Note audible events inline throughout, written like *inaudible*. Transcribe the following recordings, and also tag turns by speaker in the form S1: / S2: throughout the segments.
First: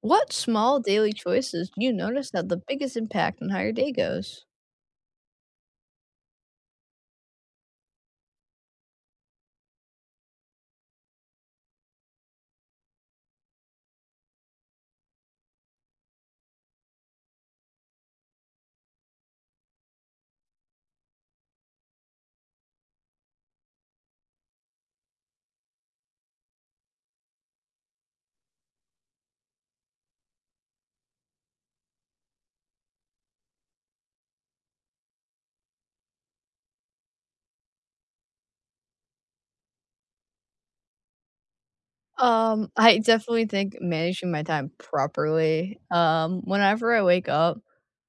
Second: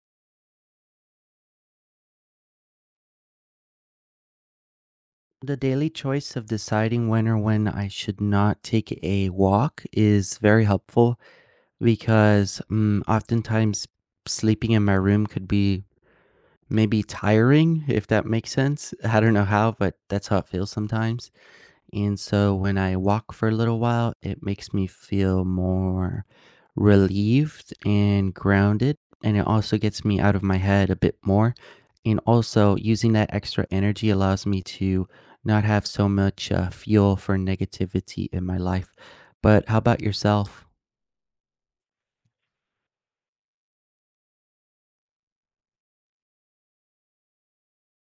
S1: What small daily choices do you notice have the biggest impact on how your day goes?
S2: The daily choice of deciding when or when I should not take a walk is very helpful because oftentimes sleeping in my room could be maybe tiring, if that makes sense. I don't know how, but that's how it feels sometimes. And so when I walk for a little while, it makes me feel more relieved and grounded. And it also gets me out of my head a bit more. And also, using that extra energy allows me to not have so much fuel for negativity in my life. But how about yourself?
S1: I definitely think managing my time properly. Whenever I wake up,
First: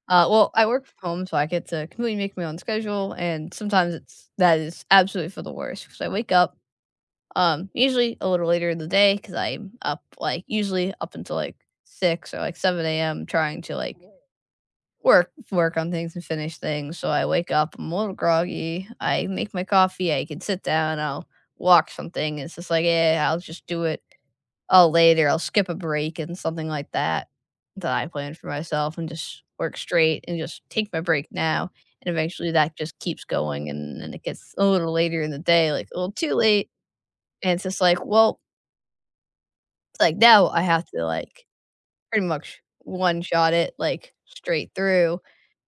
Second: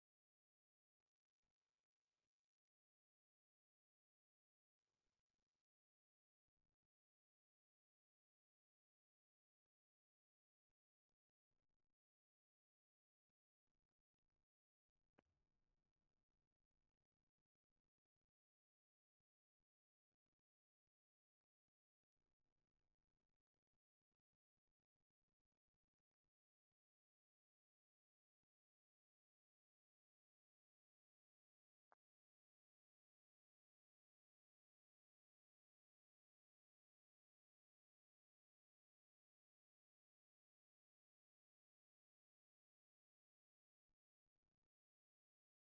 S1: I work from home, so I get to completely make my own schedule, and sometimes it's that is absolutely for the worst because I wake up, usually a little later in the day because I'm up like, usually up until like six or like seven a.m. trying to like work on things and finish things. So I wake up, I'm a little groggy. I make my coffee. I can sit down. I'll walk something. It's just like, yeah, I'll just do it. I'll later. I'll skip a break and something like that that I plan for myself and just work straight and just take my break now. And eventually that just keeps going and then it gets a little later in the day, like a little too late. And it's just like, well, like now I have to like pretty much one shot it like straight through.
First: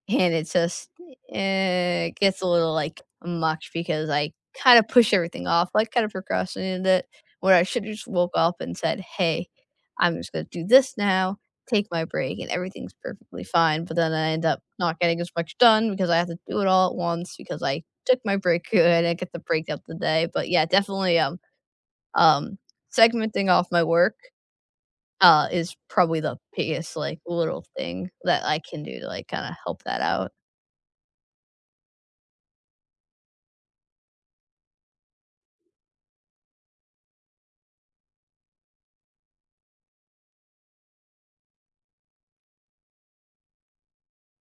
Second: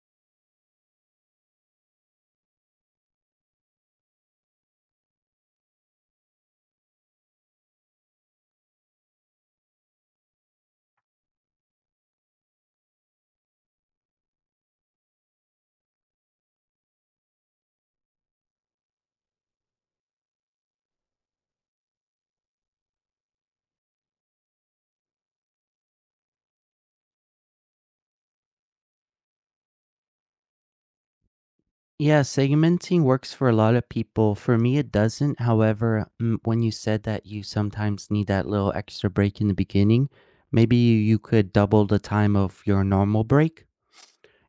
S1: And it just, gets a little, like, much because I kinda push everything off, like, kinda procrastinated it, where I should've just woke up and said, "Hey, I'm just gonna do this now, take my break, and everything's perfectly fine," but then I end up not getting as much done because I have to do it all at once because I took my break *laughs* good, and I get the break up the day, but yeah, definitely, um, segmenting off my work, is probably the biggest, like, little thing that I can do to, like, kinda help that out.
S2: Yeah, segmenting works for a lot of people. For me, it doesn't. However, when you said that you sometimes need that little extra break in the beginning, maybe you could double the time of your normal break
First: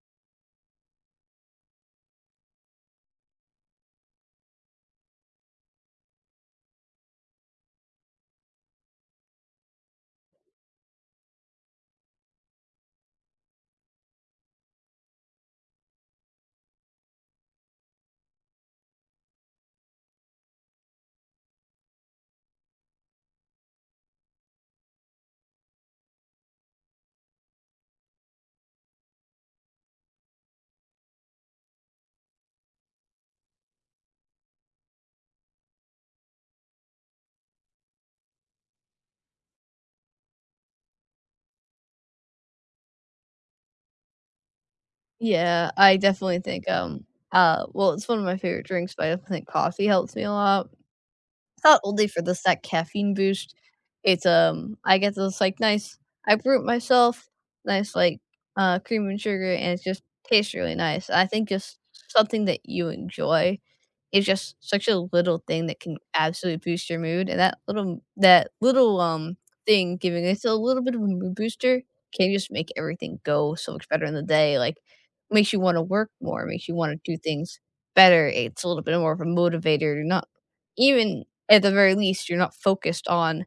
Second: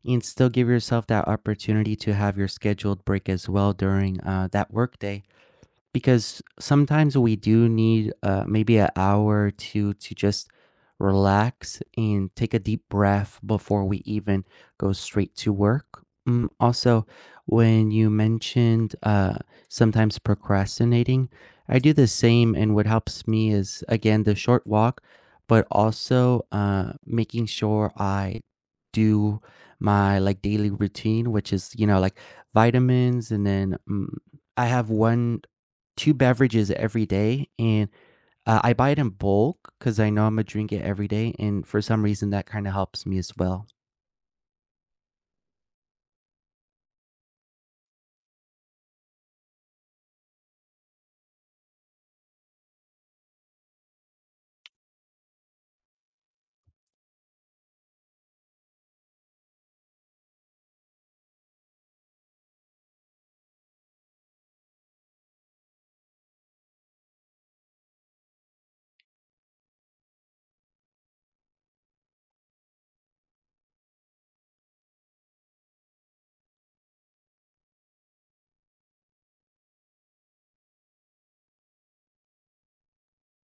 S2: and still give yourself that opportunity to have your scheduled break as well during that workday. Because sometimes we do need, maybe an hour or 2 to just relax and take a deep breath before we even go straight to work. Also, when you mentioned, sometimes procrastinating, I do the same, and what helps me is, again, the short walk, but also, making sure I do my, like, daily routine, which is, you know, like, vitamins, and then, I have one 2 beverages every day, and, I buy it in bulk because I know Imma drink it every day, and for some reason, that kinda helps me as well.
S1: Yeah, I definitely think, it's one of my favorite drinks, but I definitely think coffee helps me a lot. It's not only for this that caffeine boost. It's I get this like nice. I brew it myself, nice like cream and sugar, and it just tastes really nice. I think just something that you enjoy is just such a little thing that can absolutely boost your mood, and that little, thing giving us a little bit of a mood booster can just make everything go so much better in the day, like, makes you wanna work more, makes you wanna do things better, it's a little bit more of a motivator, you're not even at the very least, you're not focused on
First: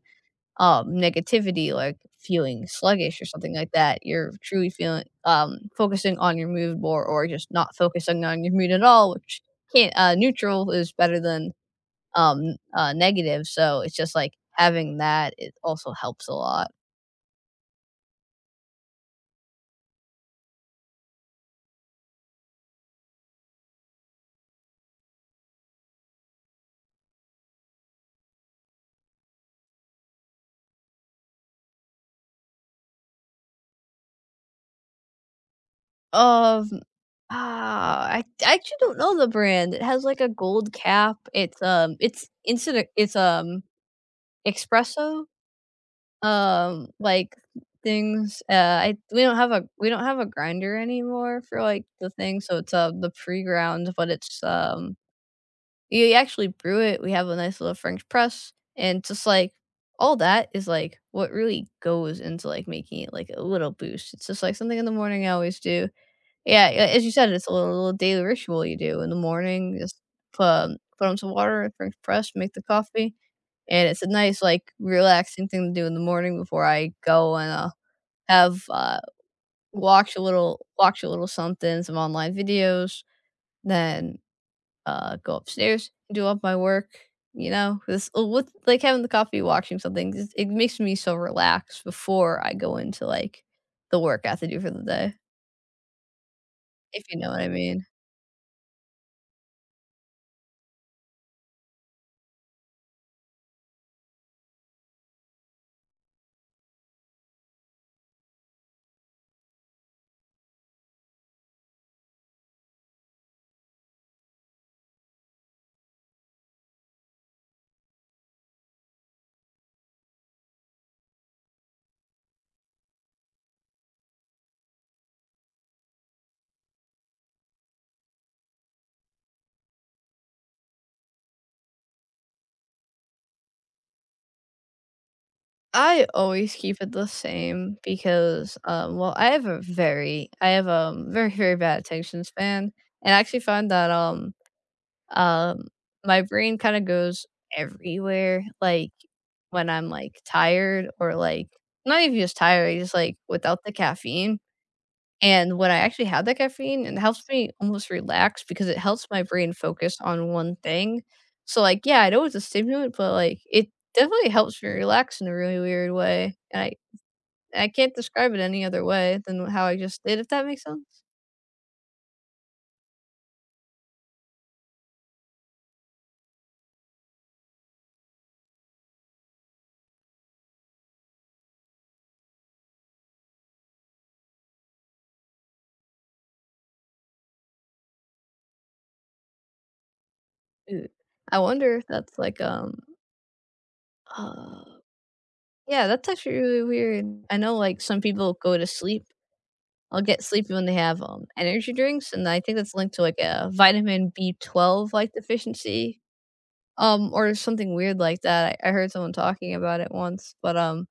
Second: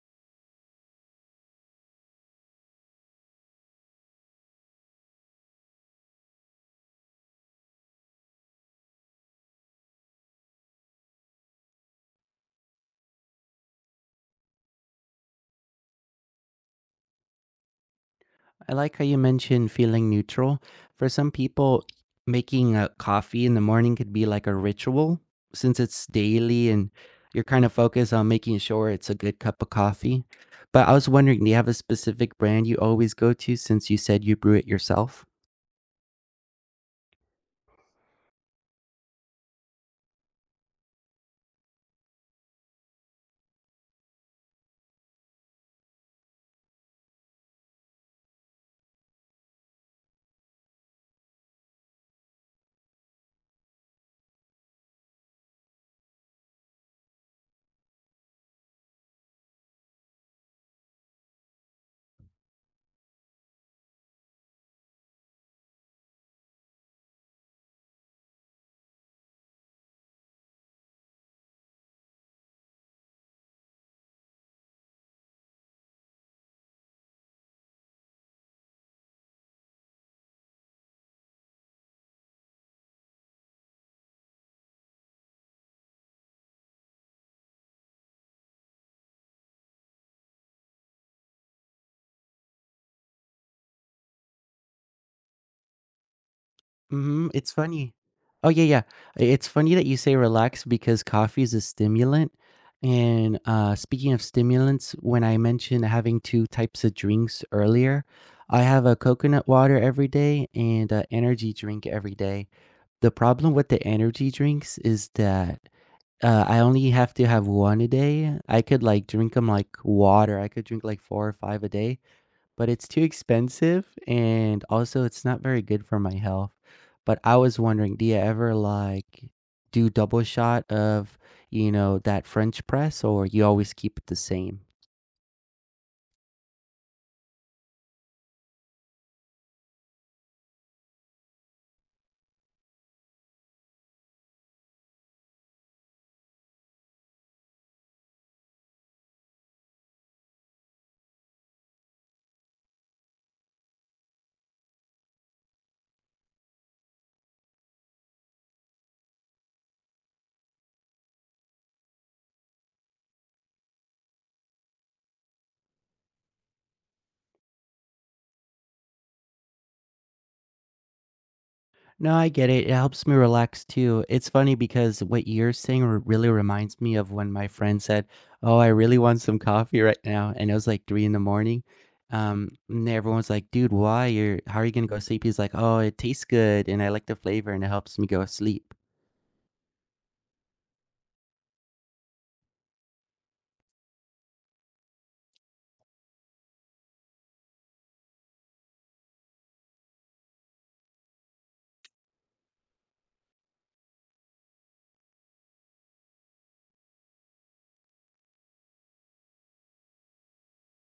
S1: negativity, like feeling sluggish or something like that. You're truly feeling focusing on your mood more, or just not focusing on your mood at all, which can't. Neutral is better than negative, so it's just like having that. It also helps a lot.
S2: I like how you mentioned feeling neutral. For some people, making a coffee in the morning could be like a ritual since it's daily and you're kinda focused on making sure it's a good cup of coffee. But I was wondering, do you have a specific brand you always go to since you said you brew it yourself?
S1: Um, I actually don't know the brand. It has like a gold cap. It's instant. It's espresso. Like, things, I we don't have a grinder anymore for, like, the thing, so it's, the pre-ground, but it's, you actually brew it, we have a nice little French press, and just, like, all that is, like, what really goes into, like, making it, like, a little boost. It's just, like, something in the morning I always do. Yeah, yeah, as you said, it's a little little daily ritual you do in the morning, just put, put on some water, French press, make the coffee. And it's a nice, like, relaxing thing to do in the morning before I go and, have, watch a little something, some online videos, then, go upstairs, and do up my work, you know? This with like, having the coffee, watching something, just it makes me so relaxed before I go into, like, the work I have to do for the day, if you know
S2: Mhm,
S1: what I
S2: it's
S1: mean.
S2: funny. Oh, yeah, yeah. I it's funny that you say relax because coffee is a stimulant, and, speaking of stimulants, when I mentioned having 2 types of drinks earlier, I have a coconut water every day and an energy drink every day. The problem with the energy drinks is that, I only have to have 1 a day. I could, like, drink them like water. I could drink, like, 4 or 5 a day, but it's too expensive and also it's not very good for my health. But I was wondering, do you ever like do double shot of, you know, that French press or you always keep it the same?
S1: I always keep it the same because, well, I have a very, very bad attention span, and I actually find that, um, my brain kinda goes everywhere, like, when I'm, like, tired or, like not even just tired, just, like, without the caffeine. And when I actually have that caffeine, it helps me almost relax because it helps my brain focus on one thing. So, like, yeah, I know it's a stimulant, but, like, it definitely helps me relax in a really weird way, and I can't describe it any other way than how I just did, if that makes sense.
S2: No, I get it. It helps me relax too. It's funny because what you're saying really reminds me of when my friend said, "Oh, I really want some coffee right now," and it was like 3 in the morning. And everyone's like, "Dude, why? You're how are you gonna go sleep?" He's like, "Oh, it tastes good, and I like the flavor, and it helps me go sleep."
S1: Mm. I wonder if that's like, uh yeah, that's actually really weird. I know, like, some people go to sleep I'll get sleepy when they have, energy drinks, and I think that's linked to, like, a vitamin B12, like, deficiency. Or something weird like that. I heard someone talking about it once, but,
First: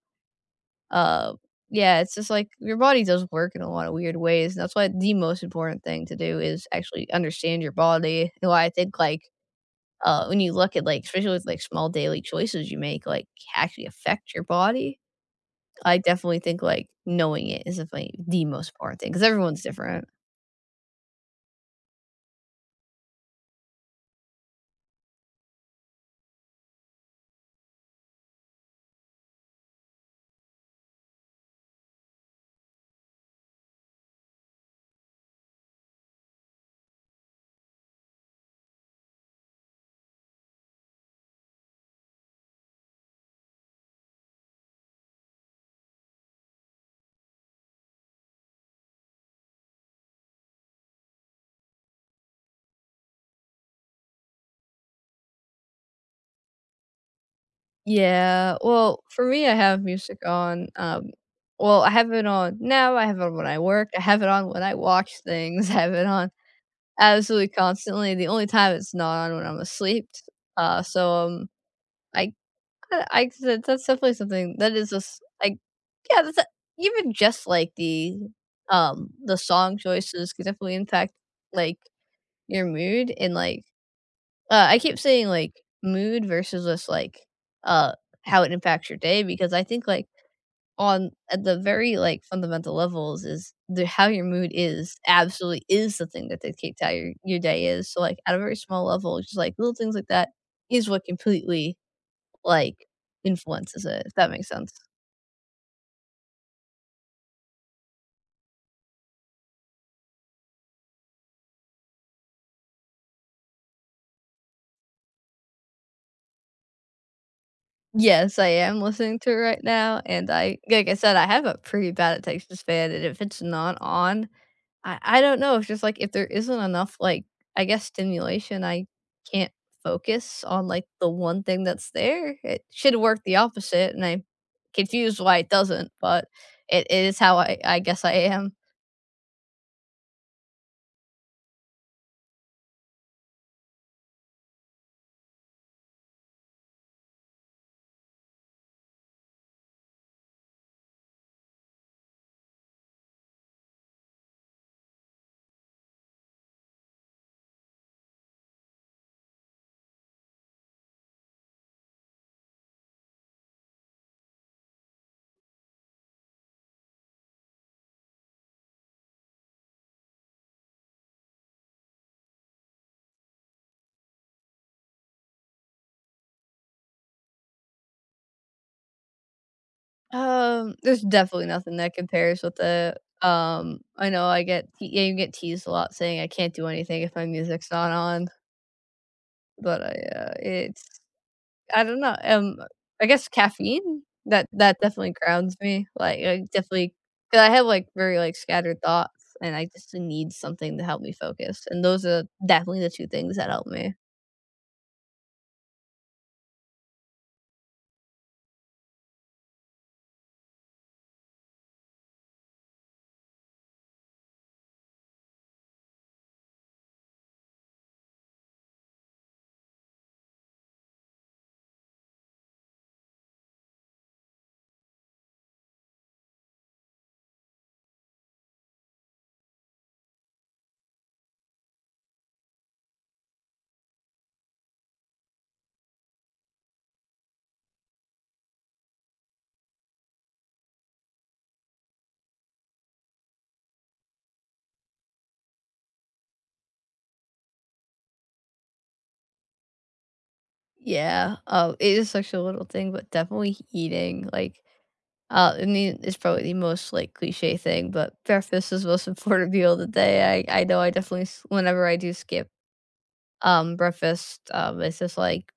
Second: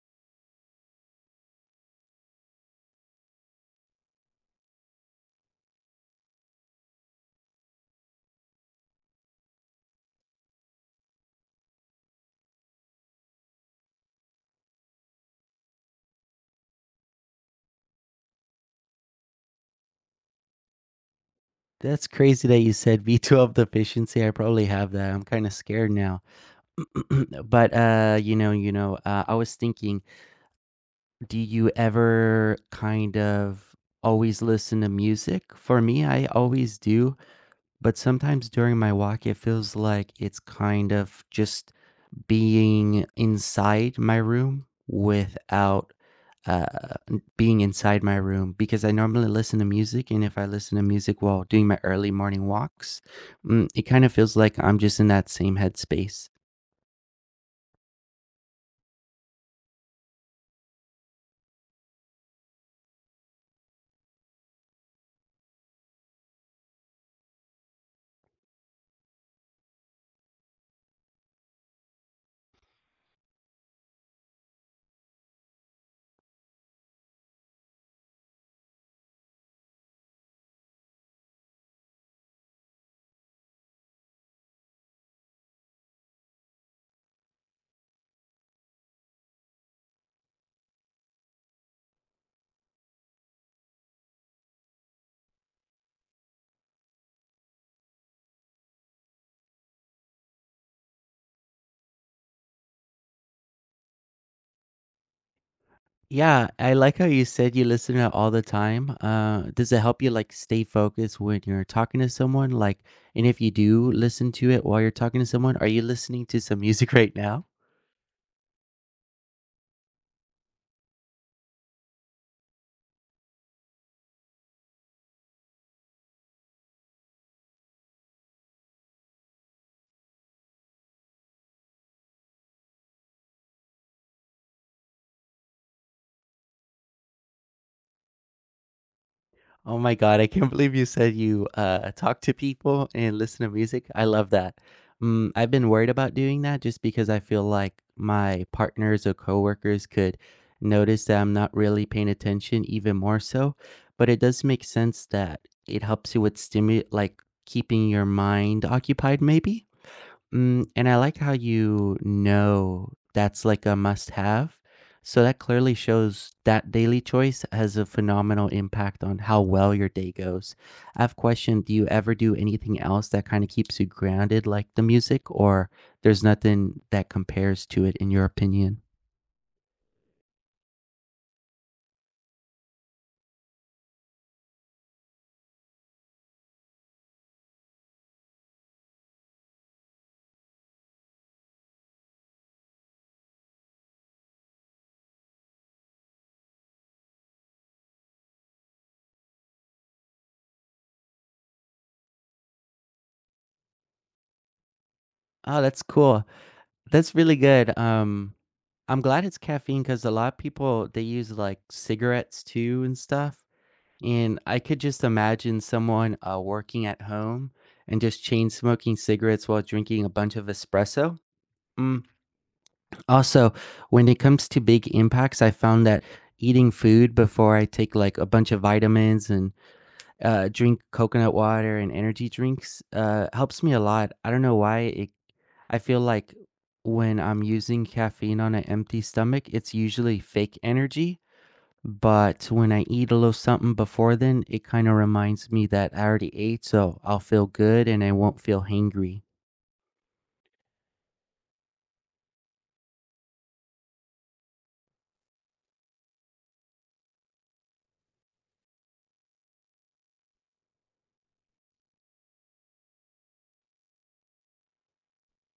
S1: uh, yeah, it's just like your body does work in a lot of weird ways, and that's why the most important thing to do is actually understand your body, and why I think, like, when you look at, like especially with, like, small daily choices you make, like, actually affect your body. I definitely think, like, knowing it is definitely the most important thing because everyone's different.
S2: That's crazy that you said B12 deficiency. I probably have that. I'm kind of scared now. *clears throat* But I was thinking, do you ever kind of always listen to music? For me, I always do, but sometimes during my walk, it feels like it's kind of just being inside my room without uh, being inside my room because I normally listen to music. And if I listen to music while doing my early morning walks, it kind of feels like I'm just in that same headspace.
S1: Yeah, well, for me, I have music on, well, I have it on now, I have it on when I work, I have it on when I watch things, *laughs* I have it on absolutely constantly, the only time it's not on when I'm asleep, uh, so, um, I I said that's definitely something that is just like yeah, that's a even just, like, the the song choices could definitely impact, like, your mood and, like I keep saying, like, mood versus just, like, uh, how it impacts your day because I think, like, on at the very, like, fundamental levels is the how your mood is absolutely is the thing that dictates how your day is. So, like, at a very small level, just, like, little things like that is what completely, like, influences it, if that makes sense.
S2: Yeah, I like how you said you listen to it all the time. Does it help you like stay focused when you're talking to someone? Like, and if you do listen to it while you're talking to someone, are you listening to some *laughs* music right now?
S1: Yes, I am listening to it right now, and I like I said, I have a pretty bad attention span, and if it's not on I don't know, it's just, like, if there isn't enough, like, I guess stimulation, I can't focus on, like, the one thing that's there. It should work the opposite, and I'm confused why it doesn't, but it is how I guess I am.
S2: Oh my god, I can't believe you said you talk to people and listen to music, I love that. I've been worried about doing that just because I feel like my partners or coworkers could notice that I'm not really paying attention even more so, but it does make sense that it helps you with stimu like, keeping your mind occupied maybe? And I like how you know that's like a must have. So that clearly shows that daily choice has a phenomenal impact on how well your day goes. I have a question. Do you ever do anything else that kind of keeps you grounded, like the music, or there's nothing that compares to it in your opinion.
S1: There's definitely nothing that compares with it. I know I get te yeah, you get teased a lot saying I can't do anything if my music's not on, but I, it's I don't know, I guess caffeine? That definitely grounds me, like, I definitely, cause I have, like, very, like, scattered thoughts, and I just need something to help me focus, and those are definitely the 2 things that help me.
S2: Oh, that's cool. That's really good. I'm glad it's caffeine because a lot of people, they use, like, cigarettes too and stuff. And I could just imagine someone working at home and just chain smoking cigarettes while drinking a bunch of espresso. Mm. Also, when it comes to big impacts, I found that eating food before I take like a bunch of vitamins and drink coconut water and energy drinks helps me a lot. I don't know why it. I feel like when I'm using caffeine on an empty stomach, it's usually fake energy but when I eat a little something before then, it kind of reminds me that I already ate, so I'll feel good and I won't feel hangry.
S1: Yeah, it is such a little thing, but definitely eating, like, I mean, it's probably the most, like, cliche thing, but breakfast is the most *laughs* important meal of the day, I know I definitely s whenever I do skip, breakfast, it's just like,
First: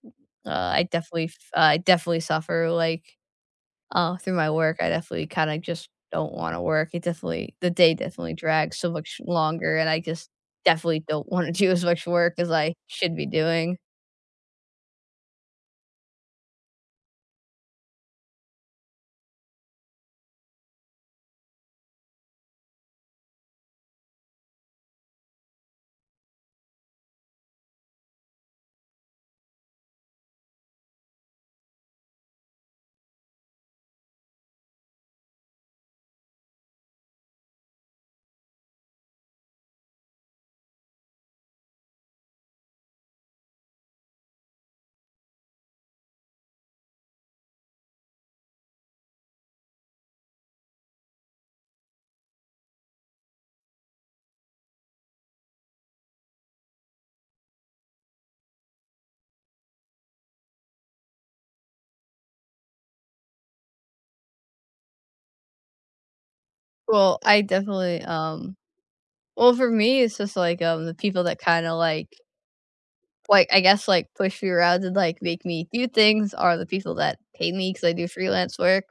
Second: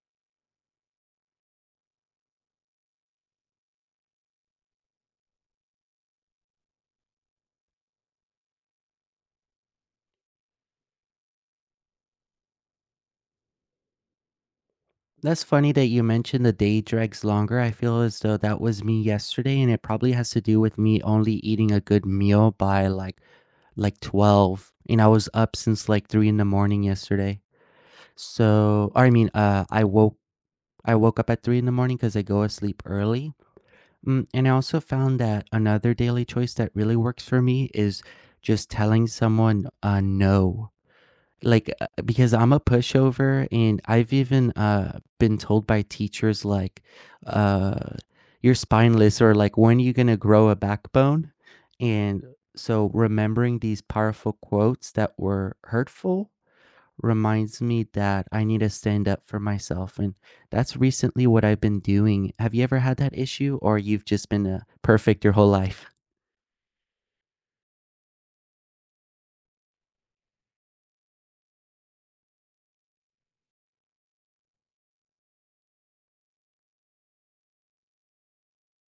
S1: I definitely I definitely suffer, like, through my work, I definitely kinda just don't wanna work. It definitely the day definitely drags so much longer, and I just definitely don't wanna *laughs* do as much work as I should be doing.
S2: That's funny that you mentioned the day drags longer. I feel as though that was me yesterday, and it probably has to do with me only eating a good meal by like 12. And I was up since like 3 in the morning yesterday. So, or I mean, I woke up at 3 in the morning because I go asleep early. And I also found that another daily choice that really works for me is just telling someone, no. Like, because I'm a pushover, and I've even been told by teachers, like, uh, you're spineless, or like, when are you going to grow a backbone? And so remembering these powerful quotes that were hurtful reminds me that I need to stand up for myself, and that's recently what I've been doing. Have you ever had that issue, or you've just been, perfect your whole life?
S1: Well, I definitely, well, for me, it's just, like, the people that kinda, like, I guess, like, push me around and, like, make me do things are the people that pay me because I do freelance work.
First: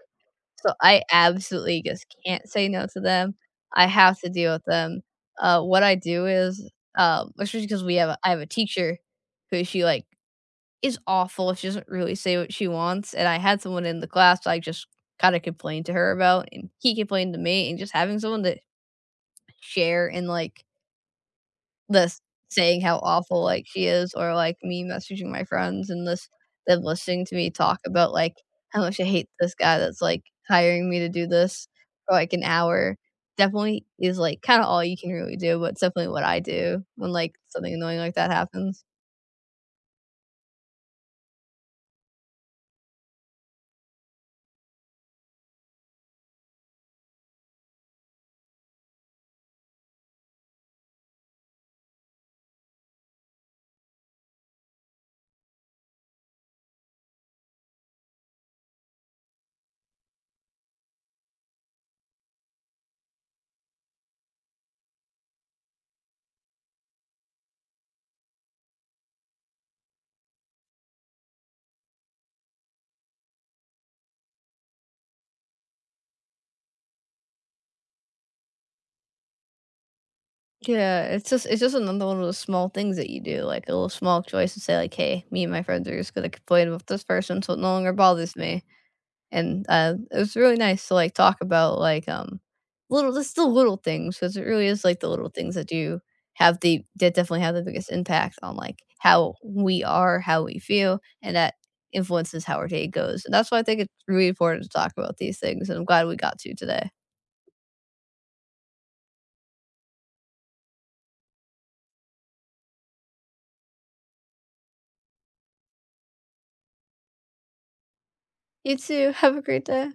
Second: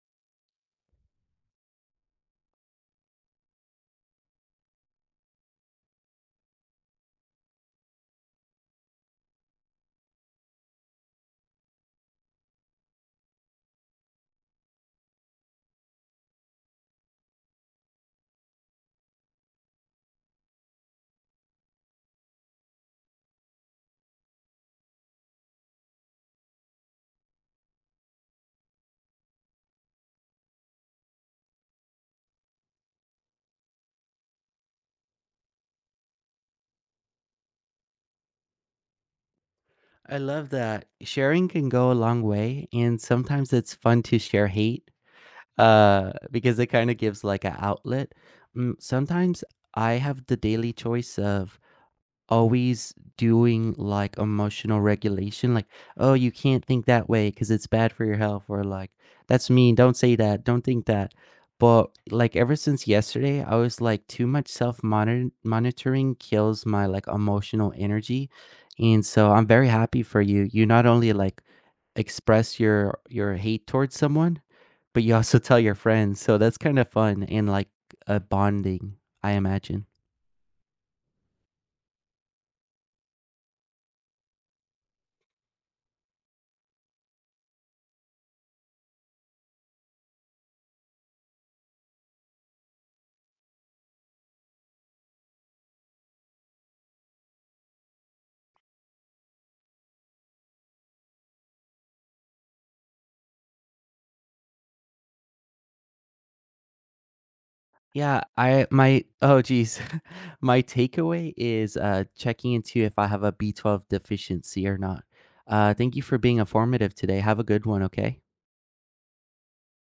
S1: So I absolutely just can't say no to them. I have to deal with them. What I do is, especially because we have a I have a teacher who she, like, is awful. She doesn't really say what she wants, and I had someone in the class I just kinda complained to her about, and he complained to me, and just having someone to share and, like, this saying how awful, like, she is or, like, me messaging my friends and this them listening to me talk about, like, how much I hate this guy that's, like, hiring me to do this for, like, an hour definitely is, like, kinda all you can really do, but it's definitely what I do when, like, something annoying like that happens.
S2: I love that. Sharing can go a long way, and sometimes it's fun to share hate, because it kinda gives, like, an outlet. Sometimes I have the daily choice of always doing like emotional regulation, like, oh, you can't think that way because it's bad for your health, or like, that's mean, don't say that, don't think that. But like, ever since yesterday, I was like, too much self monitoring kills my like emotional energy. And so I'm very happy for you. You not only like express your hate towards someone, but you also *laughs* tell your friends. So that's kind of fun and like a bonding, I imagine.
S1: Yeah, it's just another one of those small things that you do, like, a little small choice to say, like, "Hey, me and my friends are just gonna complain about this person so it no longer bothers me." And, it was really nice to, like, talk about, like, little just the little things because it really is, like, the little things that do have the that definitely have the biggest impact on, like, how we are, how we feel, and that influences how our day goes, and that's why I think it's really important to talk about these things, and I'm glad we got to today.
S2: Yeah, I my oh geez. *laughs* My takeaway is checking into if I have a B12 deficiency or not. Thank you for being informative today. Have a good one, okay?
S1: You too. Have a great day.